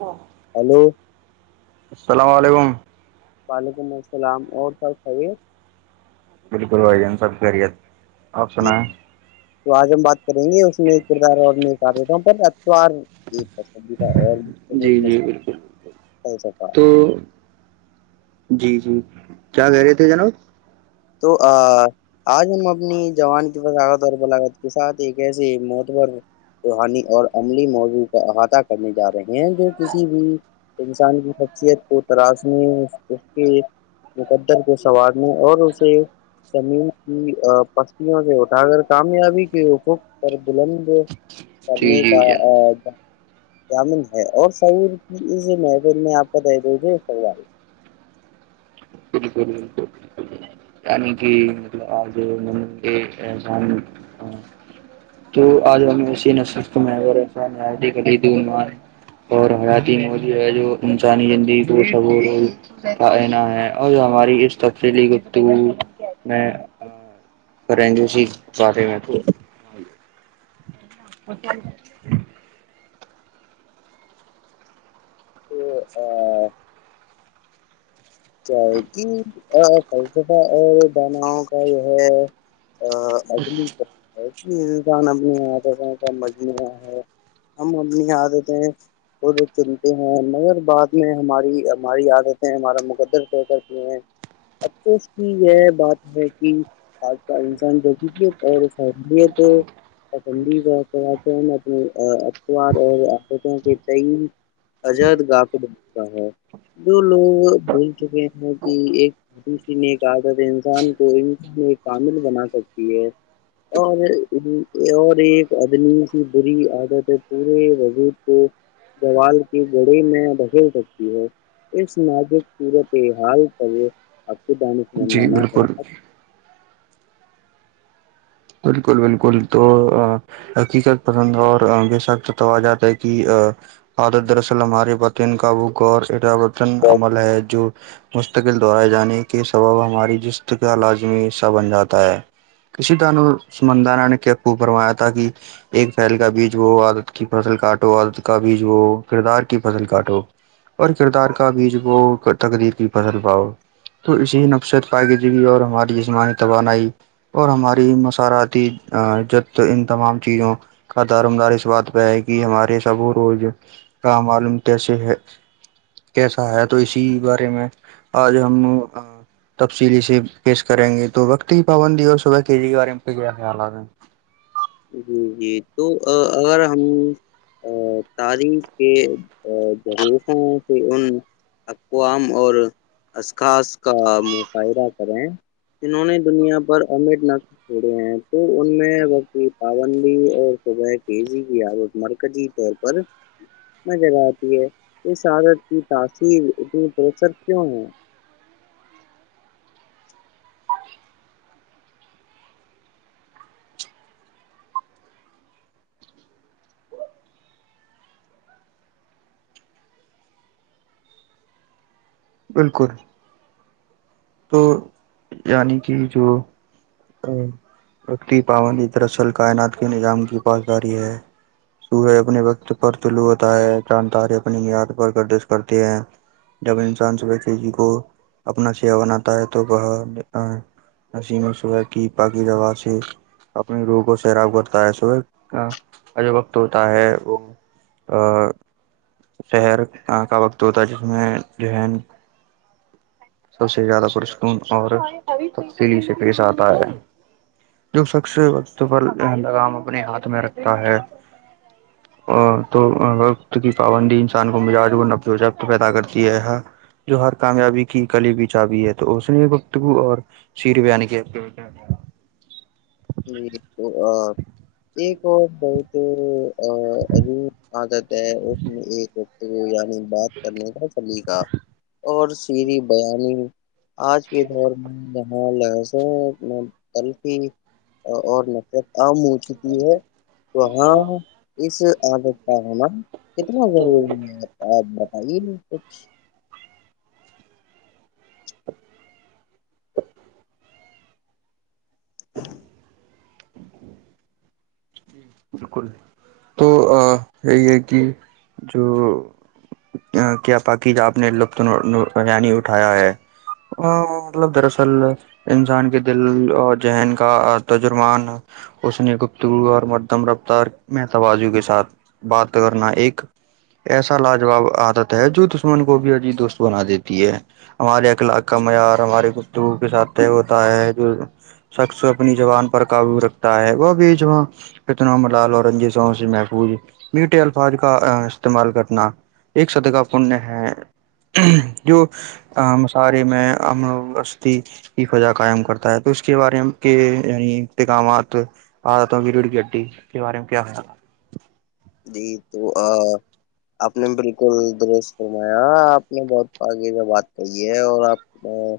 و ہلو السلام علیکم وعلیکم السلام اور بالکل وھائی جین سب خیریت آپ جی سنایں تو آج ہم بات کریں گے اس میں کردار اور میں دیتا ہوں پر اتار جی جی بالکل [inaudible] تو جی جی کیا کہہ رہے تھے جناب تو آ آج ہم اپنی جوان کی بضاغت اور بلاغت کے ساتھ ایک ایسیے موت پر روحانی اور عملی موضوع کا احاطہ کرنے جا رہے ہیں جو کسی بھی انسان کی شخصیت کو ترشنے اس کے مقدر کے سوارنے اور زمین کی پستوں سے اٹھا کرگر کامیابی کےت پر بلند جی کرنے جی کا جناب جامن ہے اور سعور کیز محفل میں آپ کو دے دیجے سال بالکلالک یعنی کہ مطلب آج م یہ سان تو آج ہمیں اسی ن سرت میں ک دور میںئے اور حیااتی مودی ہے جو انسانی زندگی کو شبور رول کانا ہے اور ہماری اس تفصیلی گتی میں کریں گےی بارے میں تو اک تو آ کیا ہے کہ فلسفہ اور داناؤ کا جو ہے ا اجلی ہے کہ انسان اپنی آتوں کا مجمہ ہے ہم انی کا دیتے ہیں اور چنتے ہیں مگر بعد میں ہماری ہماری عادتیں ہمارا مقدم طے کرتی ہیں افسوس کی یہ بات ہے کہ آج کا انسان تویت اور سہلیت پندی اپنے اتبار اور عادتوں کے تئی عد گا بنا ہے دو لوگ بھول چکے ہیں کہ ایک شی نے کہا تھا انسان کو ان ایک کامل بنا سکتی ہے اور اور ایک آدمی س بری عادت ہے پورے وزود کو گوال کی گڑی میں دکل رتی ہے اس ناازک سورت ہال پ وہ اب دان جی بالکل بالکل بالکل تو حقیقت پسند ہے اور بے شخ تو آجات ہے کہ عادت دراصل ہماری باتین کاب غور اجت عمل ہے جو مستقل دہرائے جانے کے کے سبب ہماری جس کا لازمی حصہ بن جاتا ہے کسی ط سمندران نے کےقو پروایا تھا کہ ایک پل کا بیج وہ عادت کی فصل کاٹو عادت کا بیج وہ کردار کی فصل کاٹو اور کردار کا بیج وہ تقدیر کی فصل پاؤ تو اسی نفسیت پائی گ دیی اور ہماری جسمانی توانائی اور ہماری سار آتیت ان تمام چیزوں کا دارمدار اس بات پہ ہے کہ ہمارے سبو روز کا معلوم کیسے ہے کیسا ہے تو اسی بارے میں آج ہم تبصیلی سے پیش کریں گے تو وقت کی پابندی اور صبح کے جی کے بارے میں کیا خیالات ہے جی جی تو اگر ہم [unintelligible] ا تاریخ کے جرفوں سے ان اقوام اور اخاص کا مظاہدہ کریں جنہوں نے دنیا پر امر نق چھوڑے ہیں تو ان میں وق کی پابندی اور صبح تیزی کی عادت مرکزی طور پر نظر آتی ہے اس عادت کی تاثیر اتنی پرسر کیوں ہے بالکل تو یعنی کہ جو [unintelligible] رکتی پابندی دراصل کائنات کے نظام کی پاس جاریی ہے سہے اپنے وقت پر طلو ہوتا ہے جان تاری اپنی میاد پر گردش کرتی ہیں جب انسان سب کے جی کو اپنا سیا بناتا ہے تو وہ نسیم و صہ کی پا کی دوا سے اپنی روح کو سیراب کرتا ہے صبح جو وقت ہوتا ہے وہ ا شہر کا وقت ہوتا ہے جس میں جو ہے سب سے زیادہ پرسکون اور تبصیلی سے پیش آتا ہے جو سخص وقت پرندگام اپنے ہاتھ میں رکھتا ہے ا تو وقت کی پابندی انسان کو مزاج کو نب و جبت پیدا کرتی ہے جو ہر کامیابی کی کلی ب چاابی ہے تو اس نے گفتگو اور سیر بیان کے ج ایک اور بہت [unintelligible] تو ابھی آادت ہے اس میں ایک و یع بات کرنے کا چلیقا اور سھی بیانی آج کے دور میں ہاں لسا کلف اور نفرت عام ہو چکی ہے تو ہاں اس عدت کا ہونا کتنا ضروری بالکل ہے آ آپ بتائیے نہیں کچھ ہاں ج بالکل تو یہی ہے کہ جو کیا پاکیزہ آپ نے لطانی اٹھایا ہے ہاں مطلب دراصل انسان کے دل اور ذہن کا تجرمان اس نے گپتگو اور مردم رفتار مت بازو کے ساتھ بات کرنا ایک ایسا لاجواب عادت ہے جو دشمن کو بھی عجیب دوست بنا دیتی ہے ہمارے اخلاق کا معیار ہماری گفتگو کے ساتھ طے ہوتا ہے جو شخص اپنی زبان پر قابو رکھتا ہے وہ بھی جو وہاں پتن م لال اورنجی س سے محفوظ میٹھے الفاظ کا استعمال کرنا ایک سد کا پنیہ ہے جو ا موسارے میں اما وسطی کی فجا قائم کرتا ہے تو اس کے بارے میں کے یہ انتکمات ا تو ویڈیو ڈیلیٹ ڈی کے بارے میں کیا تھا جی بو ا [unintelligible] آپ نے بالکل درش فرمایا آپ نے بہت آگے کا بات کہی ہے اور آپ ا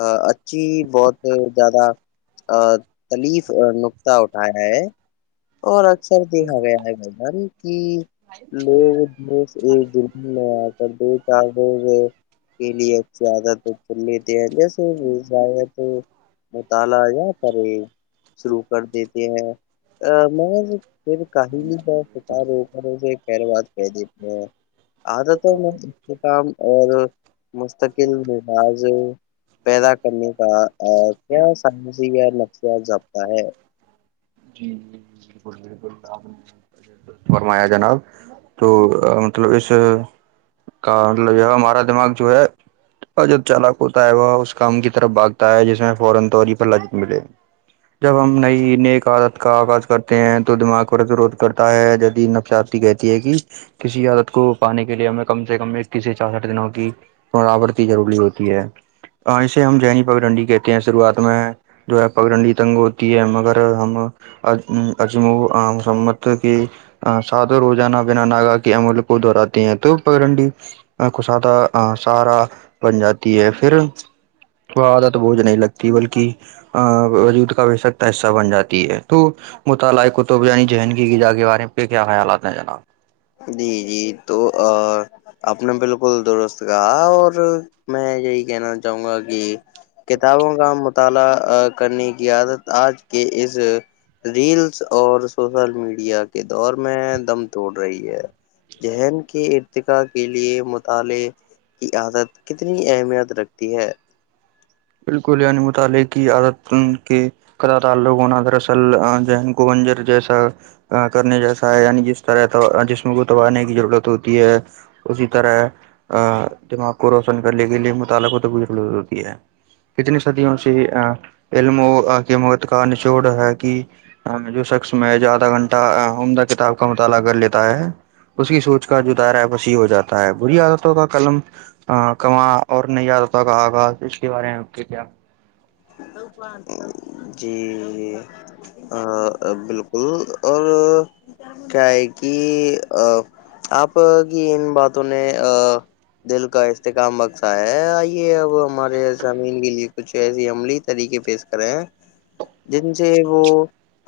ا اچھی بہت زیادہ ا تلیف نکطہ اٹھانا ہے عورت اکثر دیکھا گیا ہے بھائی جان کہ لوگ جو ایک دوس [unintelligible] نہیں آ دو چار دز گلی ا آادت چن لیتے ہیں جیسےات مطالعہ یا کرے شروع کر دیتے ہیں ا میں پھر کاہلی کا [unintelligible] کیا رو کر سے خیر بات کہ دیپ عادتوں میں استکام اور مستقل مفاذ پیدا کرنے کا ا ہے کیا سائنسی نفس چلتا ہے جی بالکل بالکل اپ نے بالکل صحیح فرمایا جناب تو مطلب اس کا مطلب یہ ہمارا دماغ جو ہے اجب چالک ہوتا ہے وہ اس کام کی طرف بھاگ تا ہے جیسا فورن تووری پر ل ملے جب ہم نئی نیک عادت کا آغاز کرتے ہیں تو دماغ کو روز روز کرتا ہے جدید نفس کہتی ہے کہ کسی عادت کو پانے کے لیے ہمیں کم سے کم کسی چار ساٹھ دنوں کی براابرتی ضروری ہوتی ہے اور اسے ہم جین پگڈنڈی کہتے ہیں شروعات میں جو ہے پگنڈی تنگ ہوتی ہے مگر ہم ا اجم و مسمت کی ا صادر روجانا بنا ناگا کے امل کو دہراتے ہیں تو پگ ڈنڈی ا خشادہ ا سہارا بن جاتی ہے پھر وہ عادت بوجھ نہیں لگتی بلکہ ا وجود کا بے سک تا حصہ بن جاتی ہے تو مت لائق کطب یعنی زندگی کی غذا کے بارے پہ کیا خیالات ہیں جناب جی جی تو ا اپنے بالکل درست کہا اور میں یہی کہنا چاہوں گا کہ کتابوں کا مطالعہ کرنے کی عادت آج کے اس ریلس اور سوشل میڈیا کے دور میں دم توڑ رہی ہے ذہن کے ارتقاء کے لیے مطالعے کی عادت کتنی اہمیت رکھتی ہے بالکل یعنی مطالعے کی عادت ان کے کدا تعلق ہونا دراصل جین کو بنجر جیسا ا کرنے جیسا ہے یعنی جس طرح جسم کو توبانے کی ضرورت ہوتی ہے اسی طرح ا دماغ کو روشن کرنے کے لیے متعلق ہو تو ضرور ہوتی ہے کتنی صدیوں سے ا علمو ا کے موت کا نچوڑ ہے کہ ہاں جو شخص میں آدھا گھنٹہ عمدہ کتاب کا مطالعہ کر لیتا ہے اس کی سوچ کا جدارا وسیع ہو جاتا ہے بری عادتوں کا قلم ہ کماں اور نہیں آ رہتا کہ آغاز اس کے بارے میں کیا جی ا بالکل اور کیا ہے کہ آپ کی ان باتوں نے ا دل کا استحکام بخشا ہے آئیے اب ہمارے زمین کے لیے کچھ ایسی عملی طریقے پیش کرے ہیں جن سے وہ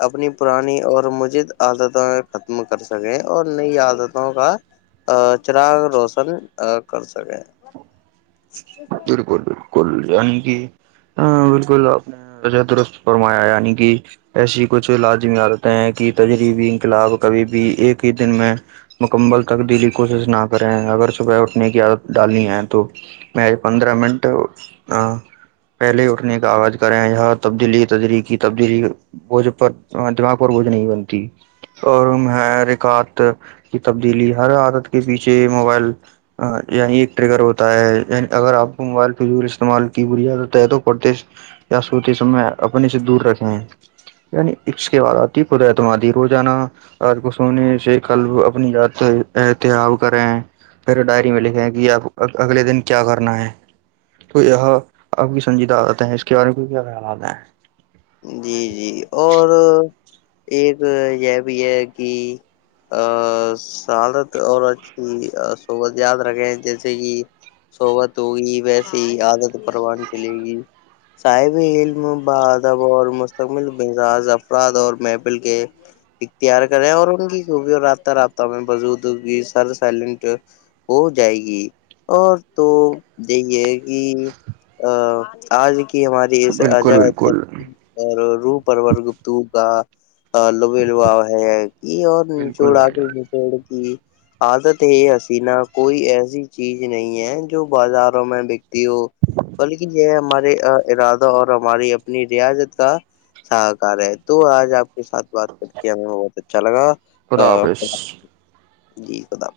اپنی پرانی اور مجید عادتوں ختم کر سکیں اور نئی عادتوں کا چراغ روشن کر سکیں بالکل بالکل یانی کہ ہاں بالکل اپ نے وجہ درست فرمایا یعنی کہ ایسی کچھ لازمی عادتیں ہیں کہ تجربی انقلاب کبھی بھی ایک ہی دن میں مکمل تبدیلی کوشش نہ کریں اگر صبح اٹھنے کی عادت ڈالنی ہے تو میں پندرہ منٹ پہلے اٹھنے کا آغاز کرے ہیں یہاں تبدیلی تدلی کی تبدیلی بوجھ پر دماغ پر بوجھ نہیں بنتی اور ہے رکات کی تبدیلی ہر عادت کے پیچھے موبائل ہاں یہیں ایک ٹریگر ہوتا ہے ی اگر آپ کو موبائل فضول استعمال کی بری آدت ہے تو پردش یا سوتے سم میں اپنے سے دور رکھے ہیں یعنی عشق کے بع آتی خداتم آادھی رو جانا آج کو سونے سے کل اپنی یاد احتیااب کرے ہیں پھر ڈائری میں لکھے ہیں کہ آپ اگے دن کیا کرنا ہے تو یہ اب کی سنجیدہ آتا ہے اس کے بارے میں کو کیا خیال آتا ہے جی جی اور ایک یہ بھی ہے کہ ا سادت اور اچھی ست یاد رکھے جیسے کہ سحبت ہوگی ویسے ہی عادت پروان چلے گی صاحب علم باد مستقمل مزاج افراد اور محفل کے اختیار کریں اور ان کی کوب اور رابطہ رابطہ میں بزود سر سائلنٹ ہو جائے گی اور تو دیکھیے کی ا آج کی ہماری اس بالکل اجا بالکل تب اور رو پرور گپت کا لب لباؤ ہے یہ اور بالکل نچوڑ آ بھائی کے جان نچوڑ کی عادت ہے یہ حسینہ کوئی ایسی چیز نہیں ہے جو بازاروں میں بک بلکہ یہ ہمارے ارادہ اور ہماری اپنی ریاضت کا ساہکار ہے تو آج آپ کے ساتھ بات کر کے ہمیں بہت اچھا لگا آ، خدا- خدافش [unintelligible] جی خد [inaudible]